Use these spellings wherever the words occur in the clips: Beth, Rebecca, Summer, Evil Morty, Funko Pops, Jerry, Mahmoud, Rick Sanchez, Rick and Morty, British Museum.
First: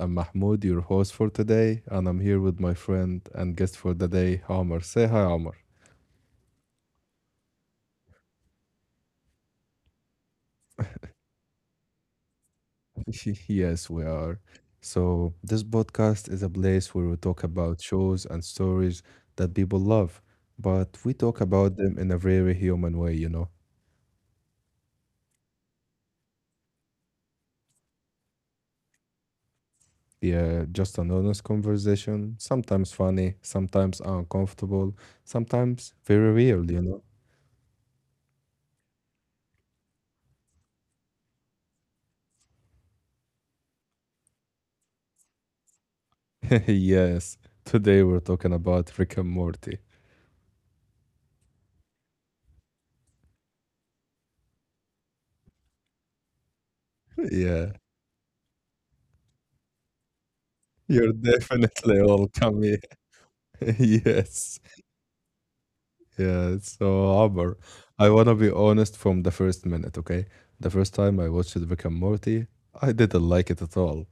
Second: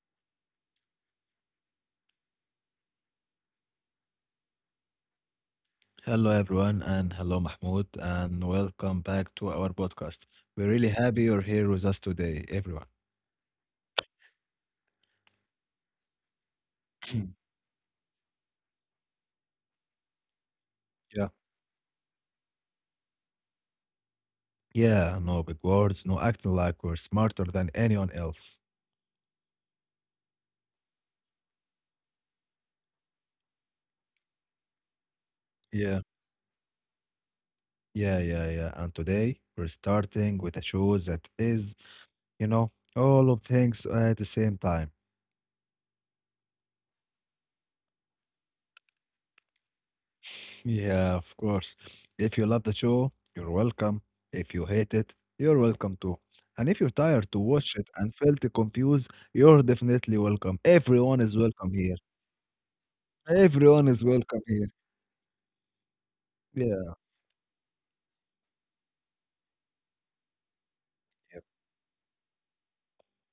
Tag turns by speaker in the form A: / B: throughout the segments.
A: I'm Mahmoud, your host for today, and I'm here with my friend and guest for the day, Omar. Say hi, Omar.
B: Hello, everyone, and hello, Mahmoud, and welcome back to our podcast. We're really happy you're here with us today, everyone.
A: Yes, we are. So, this podcast is a place where we talk about shows and stories that people love, but we
B: Yeah.
A: talk about them in a very human way, you know?
B: Yeah, no big words, no acting like we're smarter than anyone else.
A: Yeah, just an honest conversation, sometimes funny, sometimes uncomfortable, sometimes very
B: Yeah.
A: real, you know?
B: Yeah, yeah, yeah. And today we're starting with a show that is, you know, all of things at the same time.
A: Yes, today we're talking about Rick and Morty.
B: Yeah, of course. If you love the show, you're welcome. If you hate it, you're welcome too. And if you're
A: Yeah,
B: tired to watch it and felt confused, you're definitely
A: you're
B: welcome.
A: definitely
B: Everyone is welcome
A: welcome. Yeah.
B: here.
A: Yes.
B: Everyone is welcome here.
A: Yeah. So, Amber,
B: Yeah.
A: I want to be honest from the first minute, okay? The first time I watched Rick and Morty, I didn't like it at all.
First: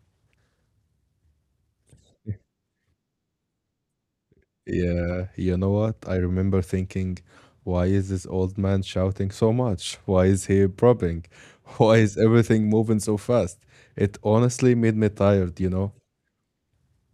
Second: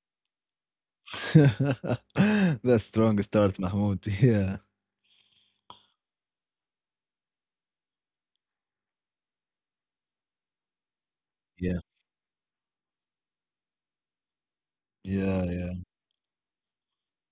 B: Yeah. That's strong start, Mahmoud. Yeah.
A: Yeah, you know what? I remember thinking, why is this old man shouting so much? Why is he popping?
B: Yeah.
A: Why is everything moving so fast? It honestly made me
B: Yeah, yeah,
A: tired, you know?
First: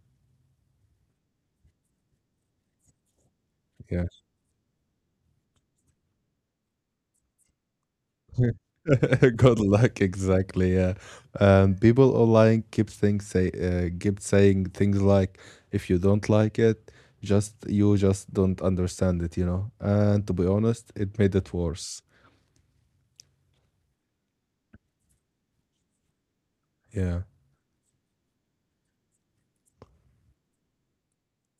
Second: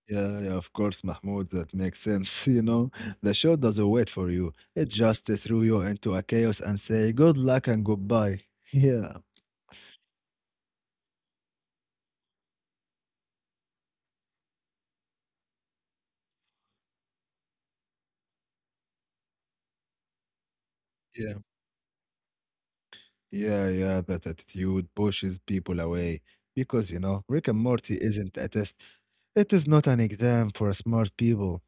B: yeah, yeah, of course, Mahmoud, that makes sense. You know, the show doesn't wait
A: Yeah.
B: for you. It just threw you into a chaos and say good luck and goodbye. Yeah.
A: Good luck, exactly. Yeah, people online keep things say, keep saying things like, "If you don't like it, just you just don't understand it." And to be honest, it
B: Yeah.
A: made it worse.
B: Yeah, yeah, that attitude pushes people away because, you know,
A: Yeah,
B: Rick and Morty isn't a test. It is not an exam for smart people.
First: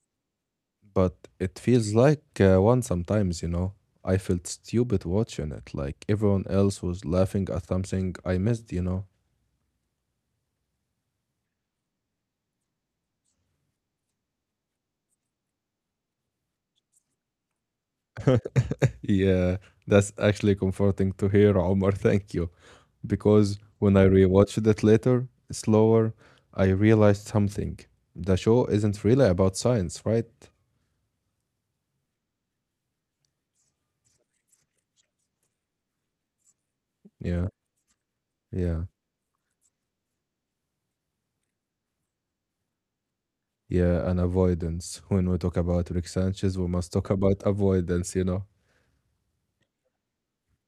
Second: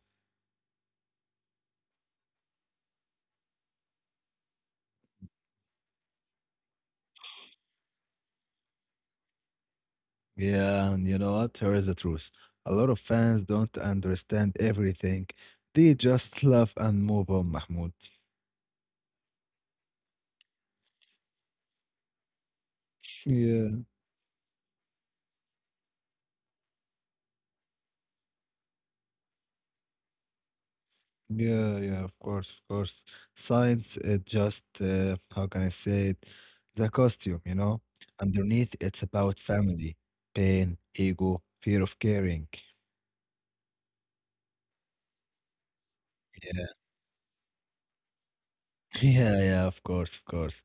A: but it feels like one sometimes. I felt stupid watching it. Like everyone else was laughing at something I missed.
B: Yeah, and you know what? Here is the truth. A lot of fans don't understand everything. They just laugh and move on, Mahmoud.
A: Yeah, that's actually comforting to hear, Omar. Thank you. Because
B: Yeah,
A: when I rewatched it later, slower, I realized something. The show isn't really about science, right?
B: yeah, yeah, of course, of course. Science, it just, how can I say it? The costume,
A: Yeah,
B: you know? Underneath,
A: yeah,
B: it's about family, pain, ego, fear of caring.
A: yeah, and avoidance. When we talk about Rick Sanchez,
B: Yeah.
A: we must talk about avoidance, you know?
B: Yeah, yeah, of course, of course.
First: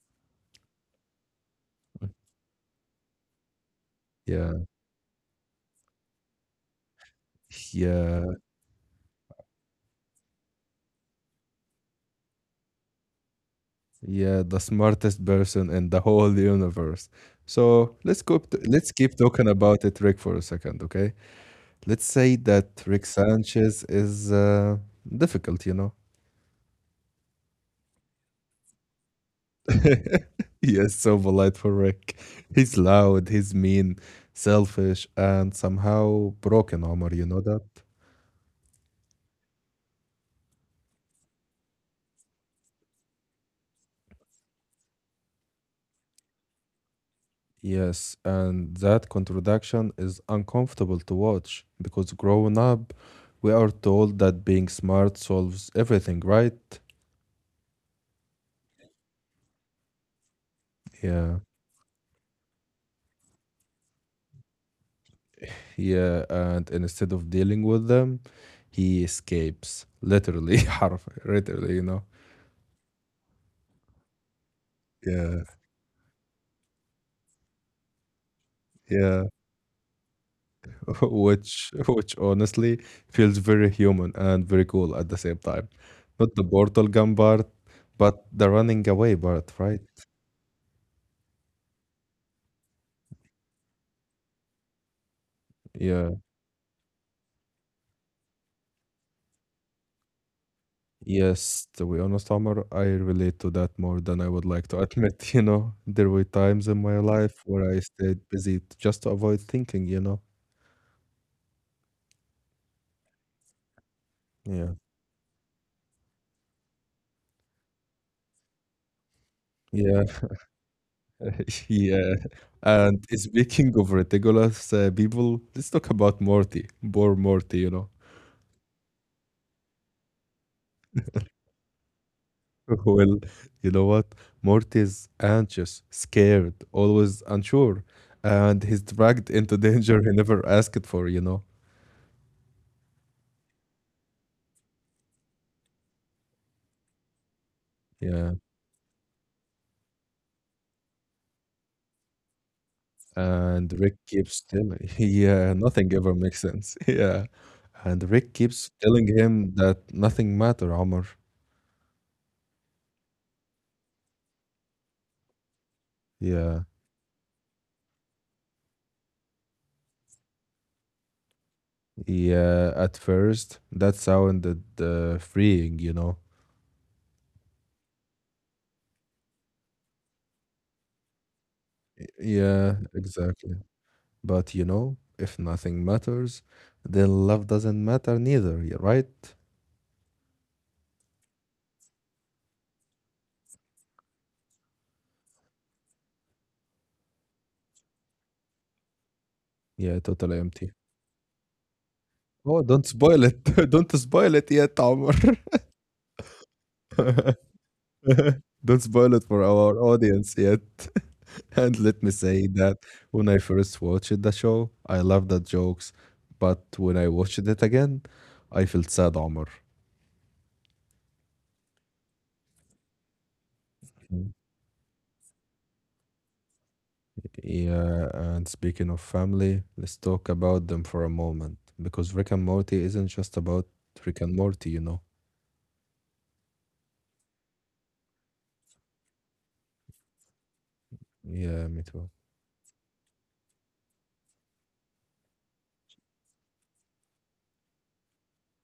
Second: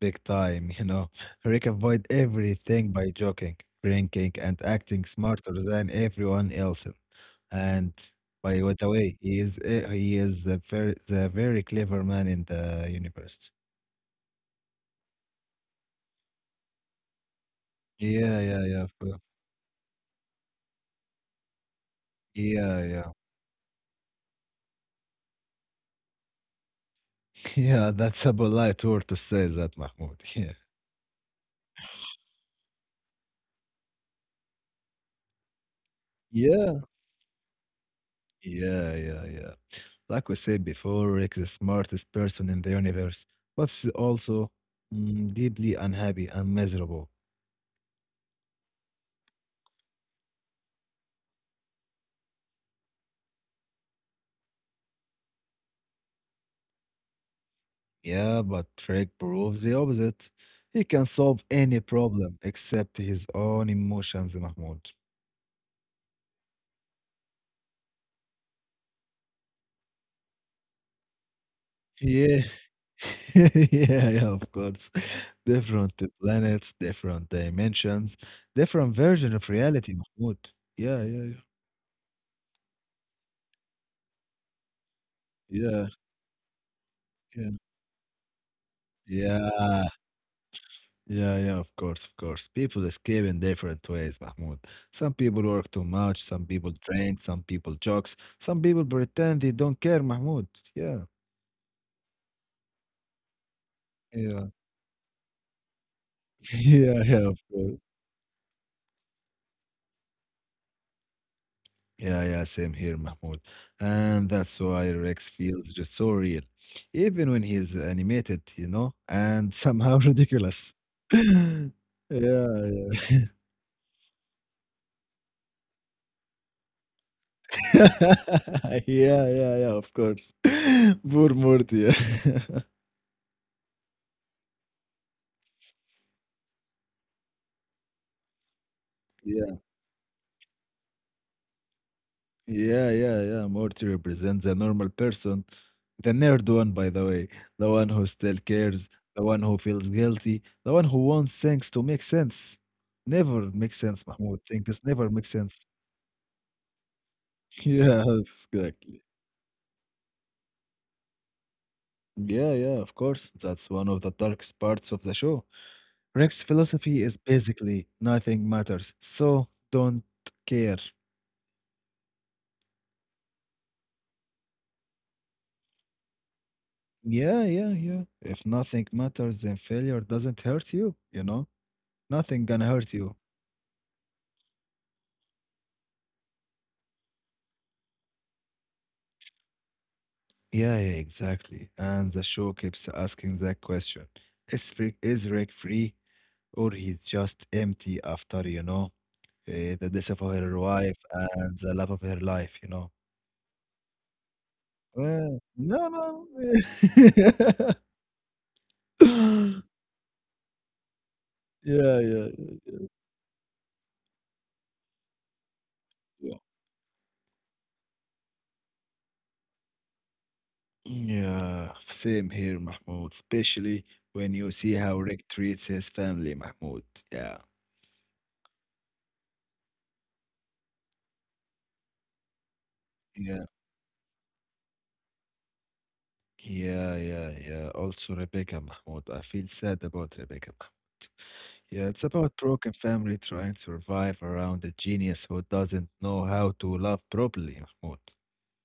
B: Big time, you know. Rick avoid everything by joking, drinking,
A: Yeah,
B: and acting smarter than everyone else. And
A: yeah,
B: by the way, he is eh, he is a very the very clever man in the universe.
A: yeah, the smartest person in the whole universe. So let's
B: Yeah,
A: go.
B: yeah, yeah, of
A: Let's
B: course.
A: keep talking about it, Rick, for a second, okay? Let's say
B: Yeah,
A: that
B: yeah.
A: Rick Sanchez is difficult, you know?
B: Yeah, that's a polite word to say that, Mahmoud. Yeah.
A: Yes, so polite for Rick. He's loud, he's mean, selfish, and somehow
B: Yeah.
A: broken, Omar, you know that?
B: Yeah, yeah, yeah. Like we said before, Rick is the smartest person in the universe, but is also deeply unhappy and miserable.
A: Yes, and that contradiction is uncomfortable to watch because growing up, we are told that being smart solves everything, right?
B: Yeah, but Rick proves the opposite. He can solve
A: Yeah,
B: any problem except his own emotions, Mahmoud.
A: yeah, and instead of dealing with them, he escapes, literally, literally, you know?
B: Yeah, yeah, yeah, of course.
A: Yeah,
B: Different planets, different dimensions, different
A: yeah.
B: version of reality, Mahmoud. Yeah, yeah, yeah,
A: Which honestly feels very human and very cool at the same time.
B: yeah,
A: Not the portal gun part,
B: yeah.
A: but the running away part, right?
B: Yeah, yeah, yeah, of course, of course. People escape in different ways, Mahmoud. Some people work too
A: Yeah.
B: much, some people drink, some people jokes, some people pretend they don't care, Mahmoud. Yeah,
A: Yes, to be honest, Omar, I relate to that more than I would
B: yeah,
A: like to admit, There were times in my
B: yeah, yeah,
A: life
B: of
A: where I
B: course.
A: stayed busy just to avoid thinking.
B: Yeah, yeah, same here, Mahmoud. And that's
A: Yeah.
B: why Rex feels just so real, even when he's animated, you know, and somehow
A: Yeah.
B: ridiculous.
A: Yeah.
B: Yeah,
A: And
B: yeah.
A: speaking of ridiculous people, let's talk about Morty, poor Morty.
B: Yeah, yeah, yeah, of course. Poor Morty. Yeah.
A: Well, you know what? Morty is anxious, scared, always unsure, and he's dragged into
B: Yeah.
A: danger he never asked for, you know?
B: Yeah, yeah, yeah. Morty represents a normal person, the nerd one, by the way, the one who
A: Yeah.
B: still cares, the one who feels guilty, the one who wants things to make sense. Never
A: And
B: make
A: Rick
B: sense,
A: keeps
B: Mahmoud.
A: telling,
B: Things never make
A: yeah,
B: sense.
A: nothing ever makes sense. Yeah. And
B: Yeah,
A: Rick keeps
B: exactly.
A: telling him that nothing matter, Omar.
B: Yeah, yeah, of course. That's one of the darkest parts of the show. Rick's
A: Yeah.
B: philosophy is basically nothing matters, so don't care.
A: Yeah. At first, that sounded freeing, you know?
B: Yeah, yeah, yeah. If nothing matters, then failure doesn't hurt you, you know? Nothing gonna
A: Yeah,
B: hurt you.
A: exactly. But if nothing matters, then love doesn't matter neither, right?
B: Yeah, yeah, exactly. And the show keeps asking that question. Is Rick free or he's just empty after, you know, the
A: Yeah,
B: death of
A: totally
B: her
A: empty.
B: wife and the love of her life,
A: Oh,
B: you
A: don't
B: know?
A: spoil it. Don't spoil it yet, Omar.
B: No, no.
A: Don't spoil it for our audience yet. And
B: yeah,
A: let me
B: yeah,
A: say that when I first watched the show, I loved the jokes,
B: yeah.
A: but when I watched it again, I felt sad, Omar.
B: Yeah, same here, Mahmoud. Especially when
A: Mm.
B: you see how Rick treats his family, Mahmoud. Yeah,
A: Yeah, and speaking of family, let's talk about them for a moment because Rick and Morty isn't just
B: yeah.
A: about Rick and Morty.
B: Yeah, yeah, yeah. Also, Rebecca Mahmoud. I feel sad about Rebecca Mahmoud.
A: Yeah, me
B: Yeah, it's
A: too.
B: about broken family trying to survive around a genius who doesn't know how to love properly, Mahmoud.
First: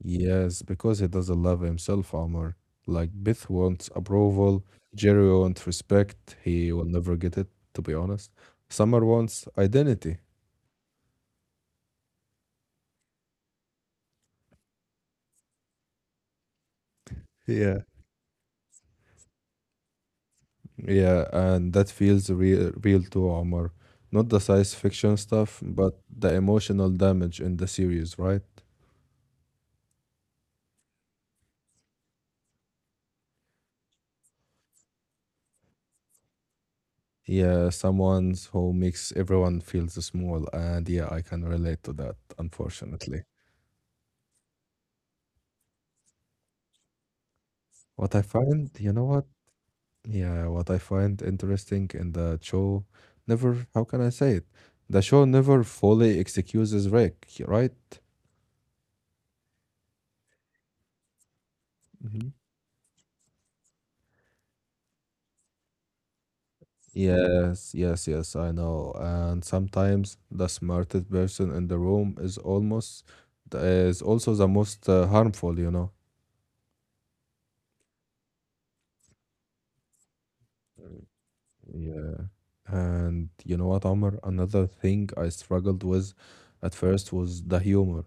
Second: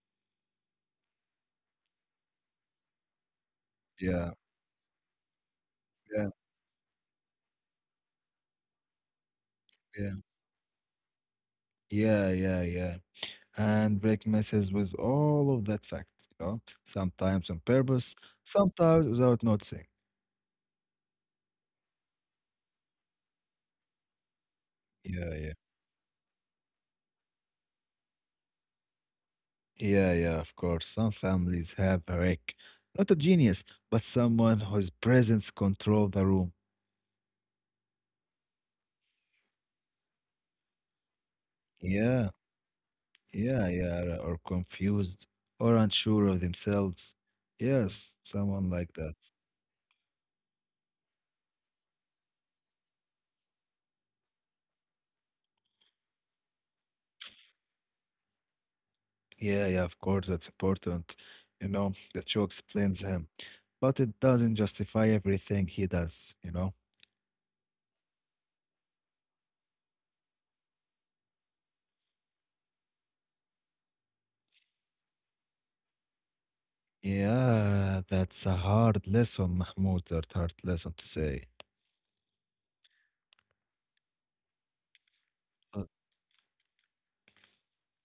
A: Yes, because he doesn't love himself, Omar. Like Beth wants
B: Yeah,
A: approval, Jerry wants
B: yeah,
A: respect. He will never get it, to be honest. Summer wants
B: yeah,
A: identity.
B: yeah, yeah, yeah. Handbrake messes with all of that fact, you know, sometimes on
A: Yeah.
B: purpose, sometimes without noticing.
A: Yeah, and that feels real, real to Omar. Not the science fiction
B: Yeah, yeah.
A: stuff, but the emotional damage in the series, right?
B: Yeah, yeah, of course. Some families have a wreck. Not a genius, but someone whose presence controls the room.
A: Yeah, someone who makes everyone feels small, and yeah, I can relate to that,
B: Yeah.
A: unfortunately.
B: Yeah, yeah, or confused or unsure of themselves.
A: What
B: Yes,
A: I find,
B: someone
A: you
B: like
A: know
B: that.
A: what? Yeah, what I find interesting in the show never, how can I say it? The show never fully excuses Rick, right?
B: Yeah, yeah, of course, that's important. You know, the
A: Hmm.
B: show explains him, but it doesn't justify everything he does, you know?
A: Yes, yes, yes, I know. And sometimes the smartest person in the room is also the most harmful.
B: Yeah, that's a hard lesson, Mahmoud. That hard lesson to say.
A: Yeah. And you know what, Omar? Another thing I struggled
B: Uh,
A: with at first was the humor.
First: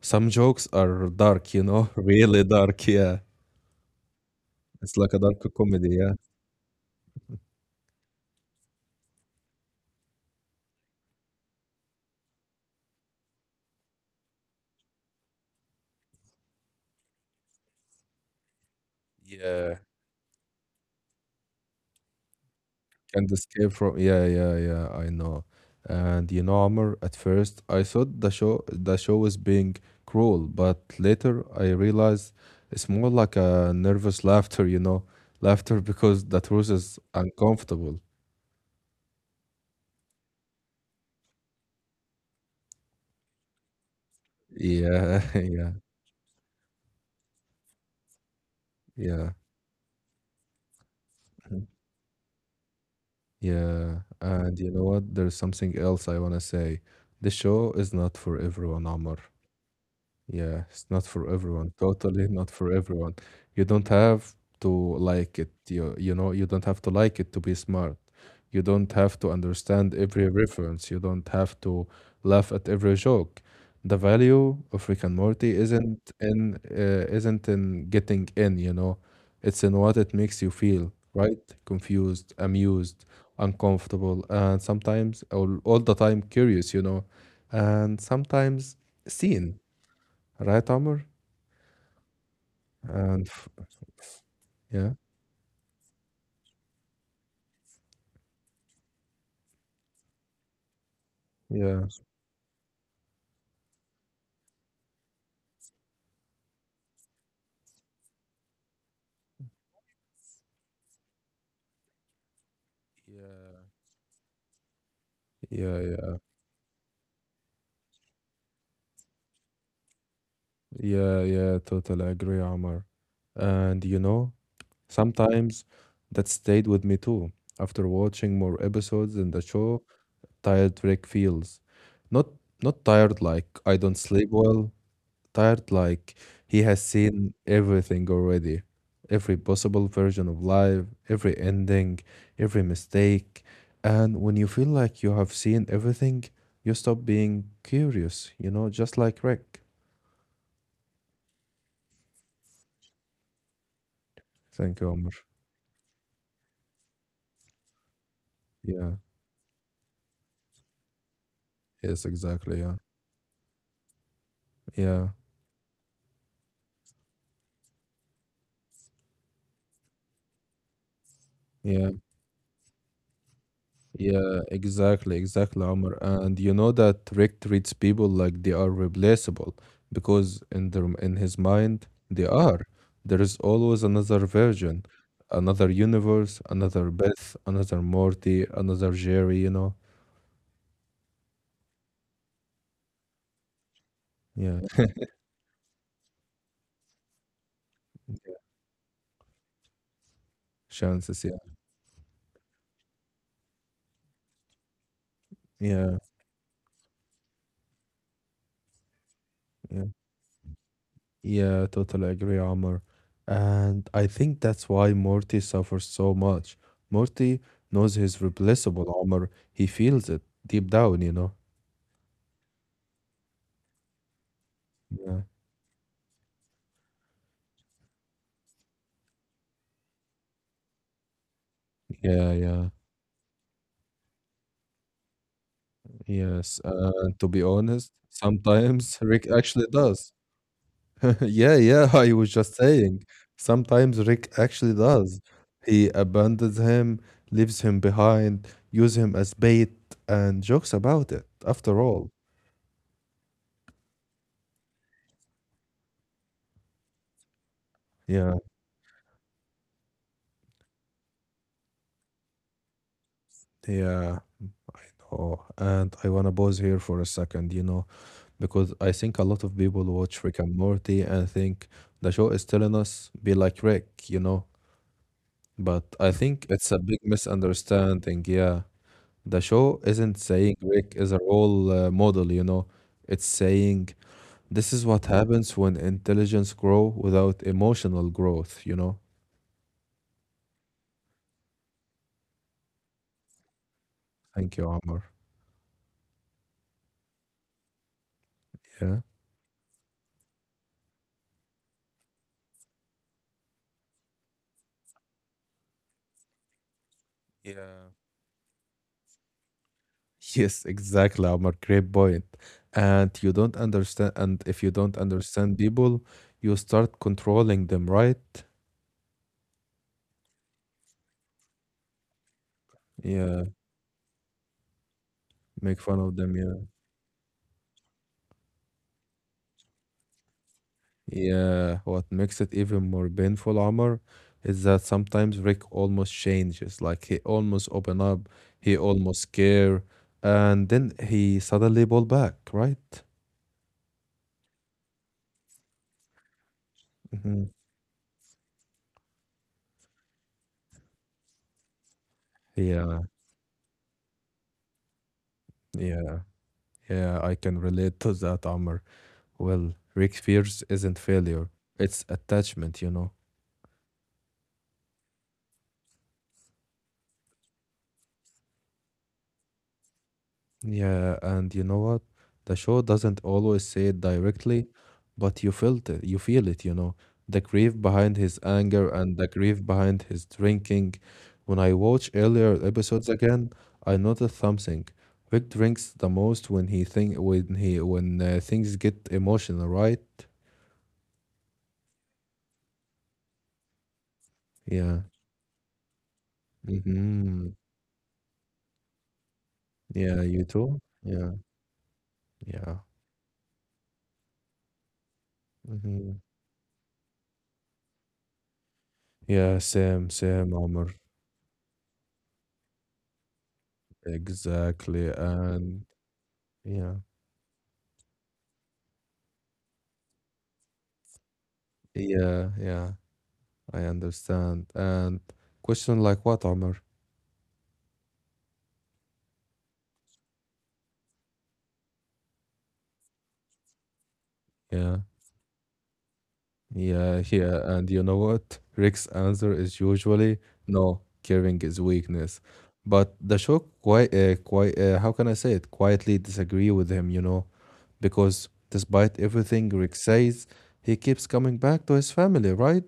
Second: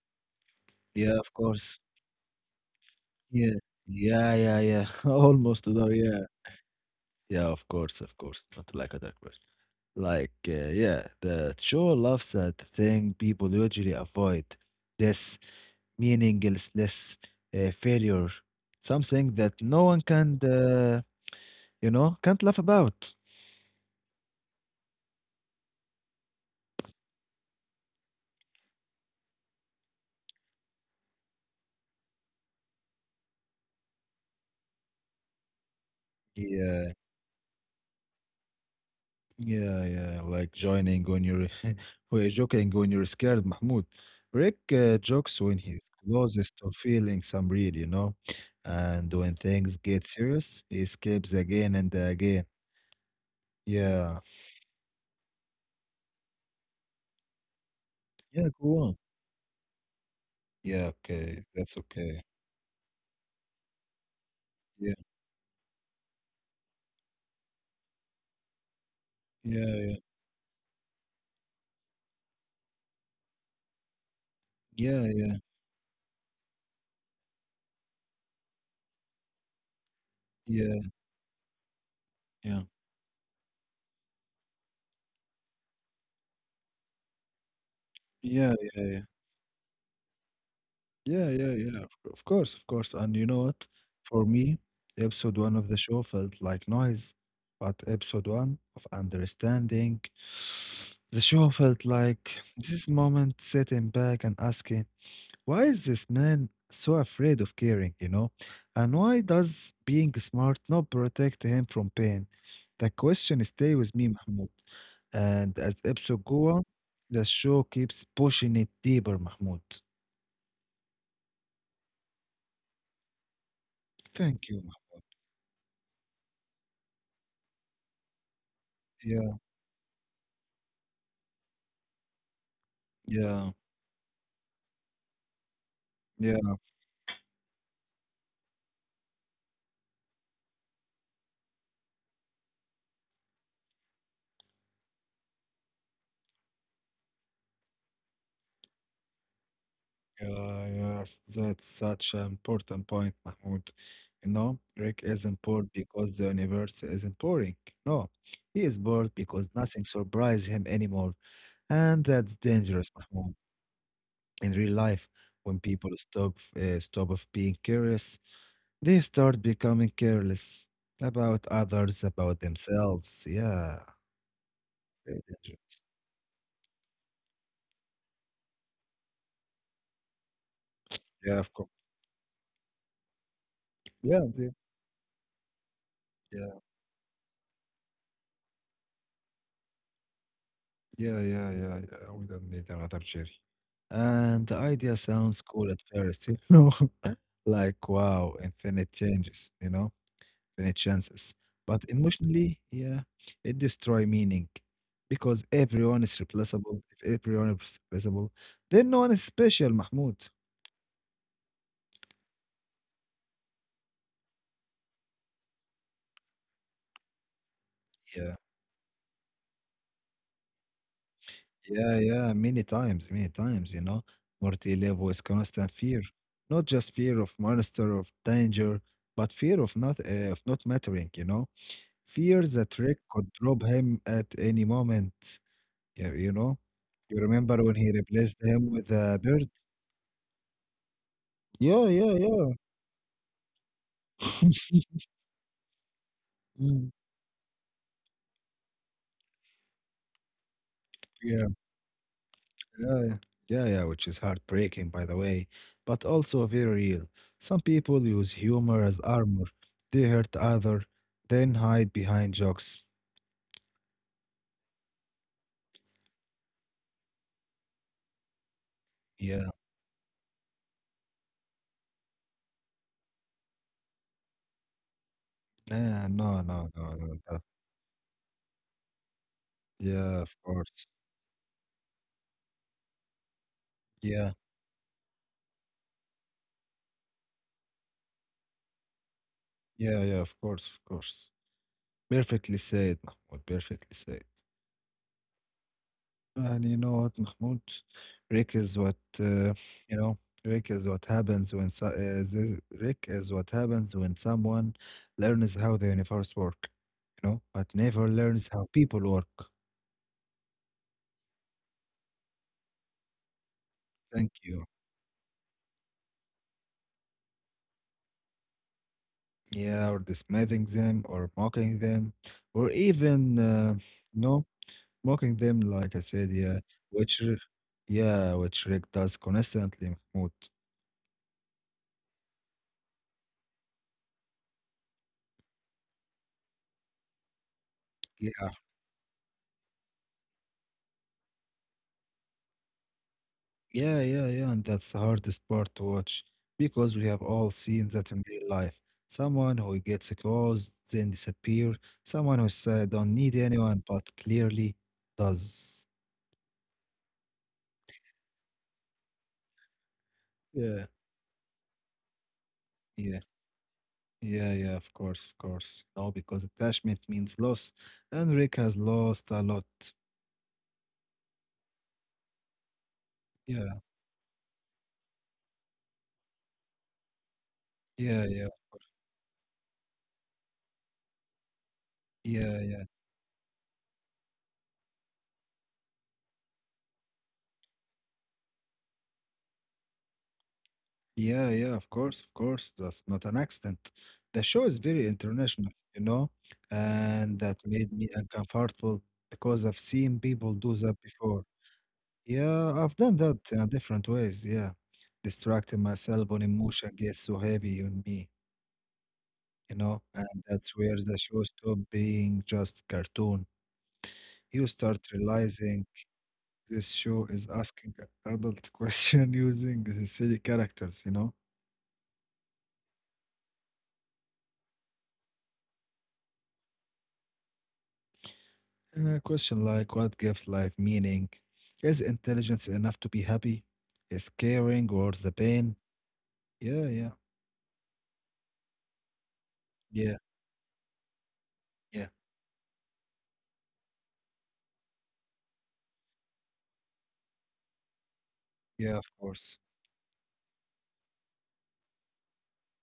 A: Some jokes are
B: yeah, of
A: dark,
B: course.
A: really dark, yeah.
B: Yeah, yeah, yeah, yeah.
A: It's like a dark
B: Almost there,
A: comedy, yeah.
B: yeah. Yeah, of course, of course. Not like a dark. Like, yeah, the show loves at the thing people usually avoid, this meaningless failure, something that
A: Yeah,
B: no one can, you know, can't laugh about.
A: can't escape from. Yeah, yeah, yeah. I know. And Amr, at first I thought the show was being cruel, but later I realized it's more like a nervous laughter. Laughter because the truth
B: Yeah,
A: is uncomfortable.
B: yeah, yeah. Like joining when you're, or joking when you're scared, Mahmoud. Rick
A: Yeah,
B: jokes when
A: yeah,
B: he's closest to feeling some real, you know, and
A: yeah.
B: when things get serious, he escapes
A: Mhm.
B: again and again.
A: Yeah,
B: Yeah,
A: and you know what? There's something else I want to say. The show is not for
B: yeah, go
A: everyone,
B: on.
A: Amr. Yeah, it's
B: Yeah,
A: not for
B: okay,
A: everyone.
B: that's okay.
A: Totally not for everyone. You don't have to
B: Yeah,
A: like it. You don't have to like it to be smart. You don't have to understand
B: yeah,
A: every reference. You don't have to laugh at every joke. The value of
B: yeah,
A: Rick and
B: yeah,
A: Morty isn't in getting in. It's in what it makes you
B: yeah,
A: feel, right? Confused,
B: yeah,
A: amused, uncomfortable, and sometimes all the time curious. And
B: yeah, yeah, yeah,
A: sometimes seen, right, Amr?
B: yeah, yeah, yeah, yeah. Of course, of course. And you
A: And
B: know
A: f
B: what? For me,
A: yeah,
B: episode one of the show felt like noise, but episode one of understanding, the show
A: yeah,
B: felt like this moment sitting back and asking. Why is this man so afraid of caring, you know? And why does being smart not protect him from pain? The question
A: Yeah.
B: stay with me, Mahmoud. And as
A: yeah, yeah,
B: episode go on, the show keeps pushing it deeper, Mahmoud.
A: yeah, yeah, totally agree, Amr. And
B: Thank you. Mahmoud.
A: sometimes that stayed with me too. After watching more episodes in
B: Yeah,
A: the show, tired Rick feels. Not not tired like
B: yeah,
A: I don't sleep well, tired, like
B: yeah,
A: he has seen everything already, every possible version of life, every ending, every mistake. And when you feel like you have seen everything, you stop being curious, just like Rick.
B: yeah, yes. That's such an important point, Mahmoud. You know,
A: Thank you,
B: Rick
A: Omar.
B: isn't bored because the universe isn't boring. No, he is
A: Yeah,
B: bored because nothing surprises him anymore. And
A: yes,
B: that's
A: exactly. Yeah,
B: dangerous, Mahmoud. In real
A: yeah,
B: life, when people stop of being curious, they start becoming careless about
A: yeah.
B: others, about themselves. Yeah,
A: Yeah, exactly,
B: very
A: exactly,
B: dangerous.
A: Omar. And you know that Rick treats people like they are replaceable because in his
B: Yeah, of course.
A: mind they are. There is always another
B: Yeah, yeah,
A: version, another universe,
B: yeah,
A: another Beth, another Morty, another Jerry.
B: yeah, yeah, yeah, yeah. We don't need another cherry. And the
A: Yeah,
B: idea sounds cool at first, you know, like wow, infinite changes, you know, infinite
A: chances, yeah.
B: chances. But emotionally, yeah, it destroy meaning because
A: Yeah,
B: everyone is replaceable. If everyone is replaceable, then no one is
A: yeah.
B: special, Mahmoud.
A: Yeah, totally agree, Omar. And I think that's why Morty suffers so much. Morty knows he's
B: Yeah,
A: replaceable, Omar. He feels it deep down.
B: yeah, yeah. Many times, you know, Morty live
A: Yeah.
B: with constant fear, not just fear of monster of danger, but fear of not mattering. You know,
A: Yeah,
B: fear
A: yeah.
B: that Rick could drop him at any moment. Yeah, you know.
A: Yes, and
B: You
A: to be
B: remember when
A: honest,
B: he replaced him with
A: sometimes
B: a
A: Rick
B: bird?
A: actually does. Yeah,
B: Yeah,
A: yeah, I was
B: yeah,
A: just saying. Sometimes
B: yeah.
A: Rick actually does. He abandons
B: Mm,
A: him, leaves him behind, use him as bait, and jokes about it,
B: yeah,
A: after all.
B: yeah, yeah, yeah, which is heartbreaking, by the way, but also very real. Some people
A: Yeah,
B: use humor as armor. They hurt other, then hide behind jokes.
A: yeah. Oh, and I wanna pause here for a second, because I think a lot
B: Yeah,
A: of people watch Rick and Morty and think the show is telling us be like Rick, but
B: nah,
A: I
B: no,
A: think it's
B: no,
A: a
B: no,
A: big
B: no.
A: misunderstanding. Yeah, the show isn't
B: Yeah, of
A: saying
B: course.
A: Rick is a role model. It's saying
B: Yeah,
A: this is what happens when intelligence grow without emotional growth.
B: yeah, yeah, of course, of course. Perfectly said, Mahmoud, perfectly said.
A: Thank you, Amr.
B: And you know what, Mahmoud? Rick is what
A: Yeah.
B: you know. Rick is what happens when so, the, Rick is what happens when someone learns how the universe work, you know, but
A: Yeah.
B: never learns how people work.
A: Yes, exactly, Amr. Great point. And you don't understand,
B: Thank
A: and if
B: you.
A: you don't understand people, you start controlling them, right?
B: Yeah, or dismissing them, or mocking them, or even
A: Yeah,
B: you know, mocking them.
A: make
B: Like
A: fun
B: I
A: of
B: said,
A: them.
B: yeah,
A: Yeah.
B: which, r- yeah, which Rick does constantly, Mahmoud.
A: Yeah, what makes it even more painful, Omar, is that sometimes Rick almost changes. Like he almost open up, he almost care, and then he suddenly pull back, right?
B: Yeah, yeah, yeah, and that's the hardest part to watch because we have
A: Hmm.
B: all seen that in real life. Someone who gets close, then disappear. Someone who said
A: Yeah,
B: don't need anyone, but clearly does.
A: yeah, yeah. I can relate to that, Omar. Well, Rick fears
B: Yeah.
A: isn't failure; it's attachment.
B: Yeah, yeah, yeah, of course, of course. No, because attachment means loss, and Rick has lost a lot.
A: Yeah, and you know what? The show doesn't always
B: Yeah,
A: say it directly, but you felt it, you feel it. The grief behind
B: yeah,
A: his
B: yeah,
A: anger and the grief behind his drinking. When I watch earlier
B: yeah, yeah.
A: episodes again, I noticed something. Vic drinks the most when he think when he when things get emotional, right?
B: Yeah, yeah, of course, of course. That's not an accident. The show is
A: Yeah.
B: very international, you know, and
A: Mm-hmm.
B: that made me uncomfortable because I've
A: Yeah,
B: seen
A: you
B: people
A: too?
B: do that
A: Yeah.
B: before.
A: Yeah.
B: Yeah, I've done that in different ways. Yeah, distracting
A: Mm-hmm.
B: myself when emotion gets so heavy on me,
A: Yeah,
B: you know,
A: same,
B: and
A: same,
B: that's
A: Omar.
B: where the show stopped being just cartoon. You start
A: Exactly. And
B: realizing
A: yeah.
B: this show is asking adult question using the silly characters, you know.
A: Yeah, yeah, I understand. And question like what, Omar?
B: Question like what gives life meaning? Is intelligence enough to be happy? Is caring
A: Yeah,
B: worth the pain? Yeah, yeah,
A: yeah, yeah. And you know what? Rick's answer is
B: yeah,
A: usually no, caring is
B: yeah,
A: weakness. But the show how can I say it? Quietly disagree with him, because
B: yeah, of
A: despite
B: course.
A: everything Rick says, he keeps coming back to his family, right?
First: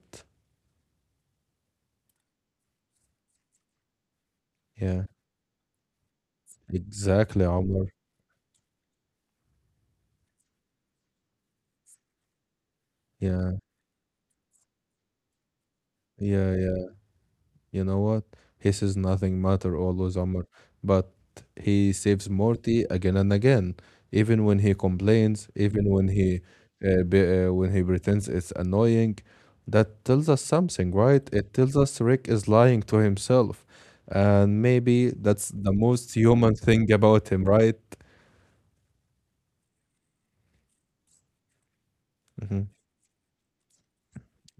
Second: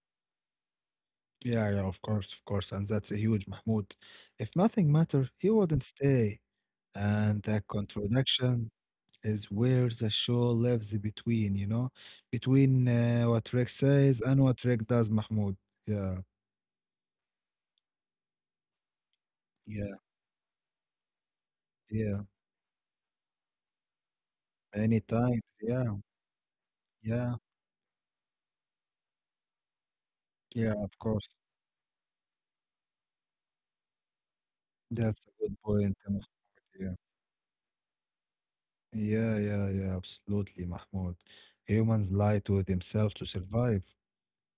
B: Yeah, yeah, of course, of course. And that's a huge Mahmoud. If nothing
A: Yeah,
B: mattered, he wouldn't stay.
A: exactly,
B: And that
A: Omar.
B: contradiction is where the show lives between, you know, between what
A: Yeah,
B: Rick says and what Rick does, Mahmoud. Yeah,
A: yeah, yeah. You know what? He says nothing matter
B: yeah,
A: always, Omar, but he
B: yeah.
A: saves Morty again and again. Even when he
B: Many times.
A: complains, even
B: Yeah,
A: when he uh,
B: yeah,
A: be, uh, when he pretends it's annoying, that tells us
B: yeah,
A: something,
B: of
A: right?
B: course.
A: It tells us Rick is lying to himself, and maybe
B: That's a
A: that's
B: good
A: the
B: point,
A: most
B: Mahmoud,
A: human thing
B: yeah.
A: about him, right?
B: Yeah, yeah, yeah, absolutely, Mahmoud. Humans lie to
A: Hmm.
B: themselves to survive,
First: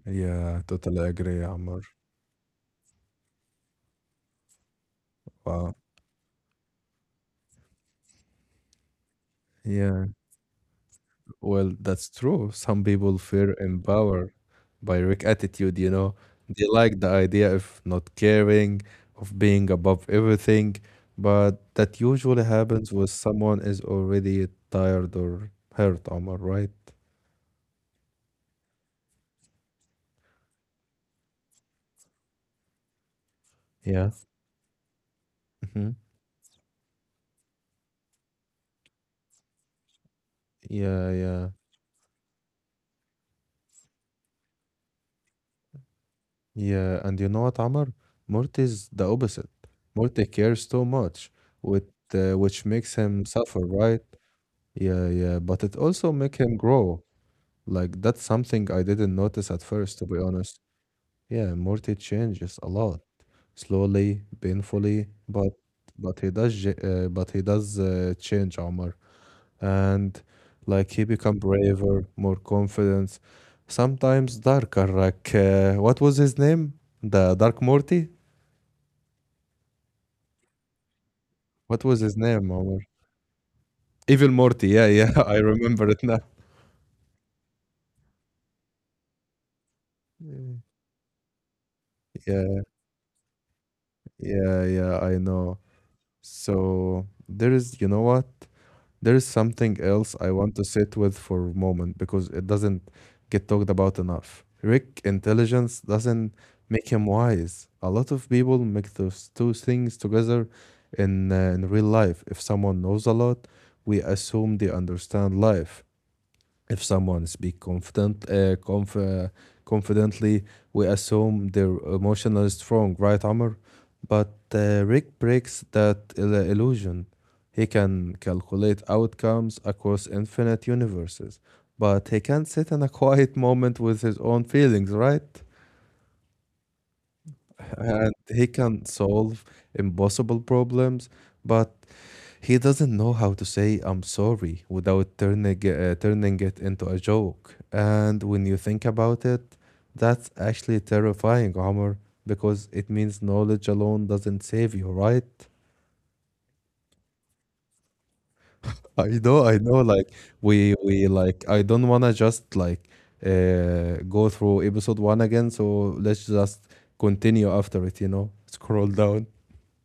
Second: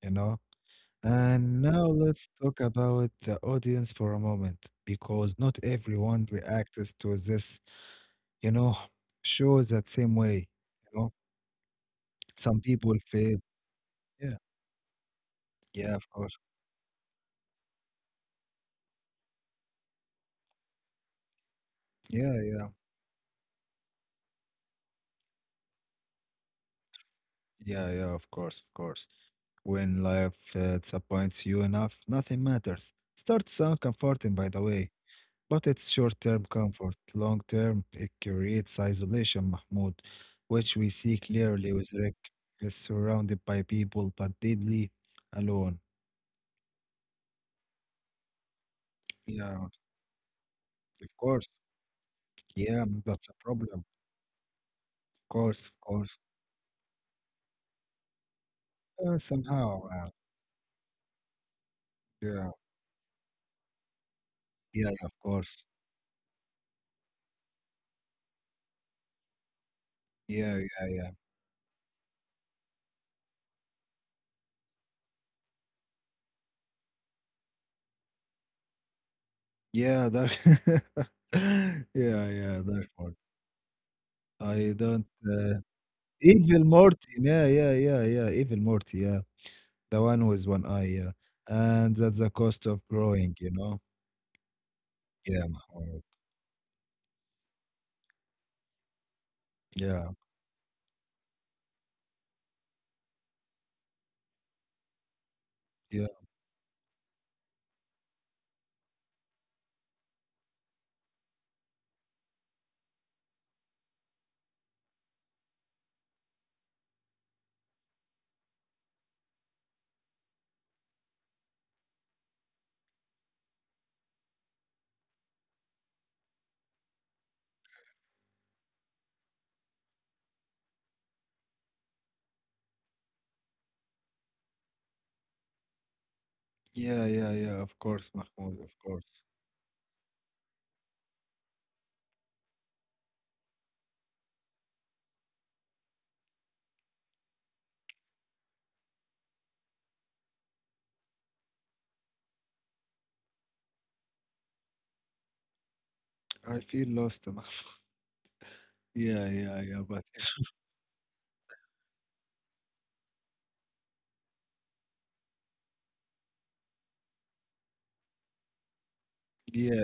B: you know?
A: Yeah, totally agree,
B: And
A: Omar.
B: now let's talk about the audience for a moment, because not
A: Wow.
B: everyone reacts to this, you know, show that
A: Yeah.
B: same way, you know?
A: Well, that's true.
B: Some
A: Some
B: people
A: people
B: feel,
A: feel empowered
B: yeah,
A: by Rick attitude, you
B: yeah, of
A: know.
B: course.
A: They like the idea of not caring, of being above everything, but that
B: Yeah,
A: usually
B: yeah,
A: happens when someone is already tired or hurt, Amar, right?
B: yeah, yeah, of course, of course. When life disappoints you enough, nothing matters. Start sound
A: Yeah.
B: comforting, by the way. But it's
A: Hmm.
B: short-term comfort. Long-term, it creates isolation, Mahmoud, which we
A: Yeah,
B: see
A: yeah.
B: clearly with Rick. He's surrounded by people, but deeply alone.
A: Yeah. And you know what, Amar? Morty's the opposite.
B: Yeah,
A: Morty cares too
B: of
A: much,
B: course.
A: with which
B: Yeah,
A: makes him
B: that's a
A: suffer,
B: problem.
A: right? Yeah,
B: Of
A: yeah. But
B: course, of
A: it also
B: course.
A: make him grow. Like that's something I didn't notice at
B: Somehow.
A: first, to be honest. Yeah, Morty
B: Yeah,
A: changes a lot, slowly,
B: yeah, yeah,
A: painfully,
B: of
A: but
B: course.
A: but he does change Omar, and
B: Yeah, yeah,
A: like he
B: yeah.
A: become braver, more confident, sometimes darker. Like what was his name? The Dark Morty.
B: Yeah, dark. yeah,
A: What was his name,
B: yeah,
A: Omar?
B: dark Morty.
A: Evil Morty.
B: I
A: Yeah, yeah,
B: don't.
A: I remember it now.
B: Evil Morty. Yeah, yeah, yeah, yeah. Evil Morty. Yeah. The one with
A: Yeah,
B: one eye, yeah. And that's the
A: yeah,
B: cost of growing, you know?
A: yeah, yeah, I
B: Yeah,
A: know.
B: Mahmoud.
A: So there is, you know what? There is something
B: Yeah,
A: else I want to sit with for a moment because it doesn't get talked about enough. Rick intelligence
B: yeah,
A: doesn't make him wise. A lot of people make those two things together in real life. If someone knows a lot, we assume they understand life. If someone speak confidently, we assume their emotional is strong, right, Amr? But Rick breaks that illusion. He can calculate outcomes across infinite universes, but he can sit in a quiet moment with his own feelings, right?
B: yeah, yeah, yeah. Of course,
A: And he
B: Mahmoud, of
A: can
B: course.
A: solve impossible problems, but he doesn't know how to say I'm sorry without turning it into a joke. And when you think about it, that's actually terrifying, Omar, because it means knowledge alone doesn't save you, right?
B: I feel lost, Mahmoud. Yeah,
A: I know,
B: yeah,
A: I
B: yeah,
A: know.
B: but
A: Like we like I don't wanna just like go through episode one again, so let's just continue after it, you know? Scroll down.
B: yeah,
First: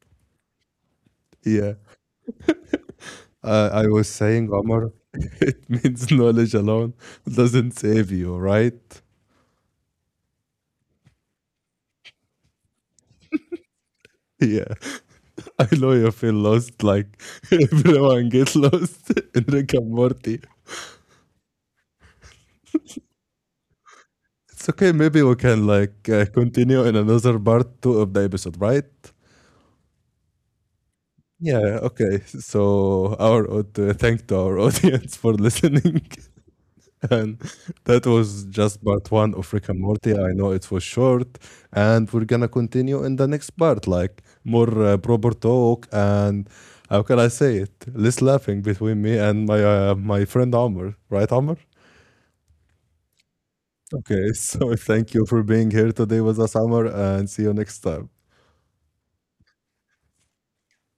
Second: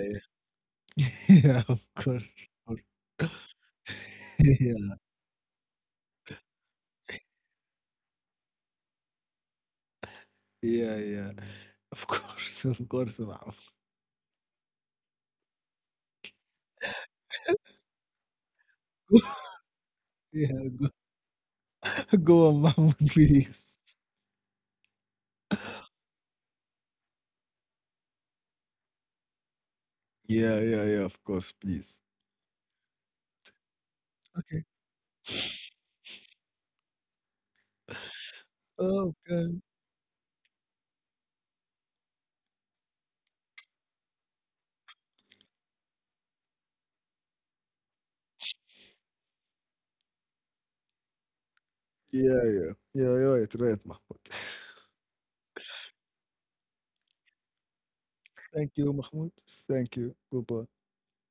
B: yeah. Yeah,
A: Yeah.
B: of course. Of course.
A: I was saying, Omar,
B: Yeah,
A: it means knowledge alone doesn't save you, right?
B: yeah, yeah. Of course, of course, Mahmoud.
A: Yeah, I know you feel lost, like everyone gets lost in Rick and Morty.
B: Yeah, go on, Mahmoud, please.
A: It's okay, maybe we can like continue in another part two of the episode, right?
B: Yeah, yeah, yeah, of course,
A: Yeah,
B: please.
A: okay. So thank to our
B: Okay.
A: audience for listening. And that was just part one of
B: Okay.
A: Rick and Morty. I know it was short, and we're gonna continue in the next part, like more proper talk and how can I say it? Less laughing between me and my friend Amr, right, Amr?
B: Yeah, yeah. Yeah, you're right, right, Mahmoud.
A: Okay, so thank you for being here today with us, Amr, and see you next time.
B: Thank you, Mahmoud. Thank you. Goodbye.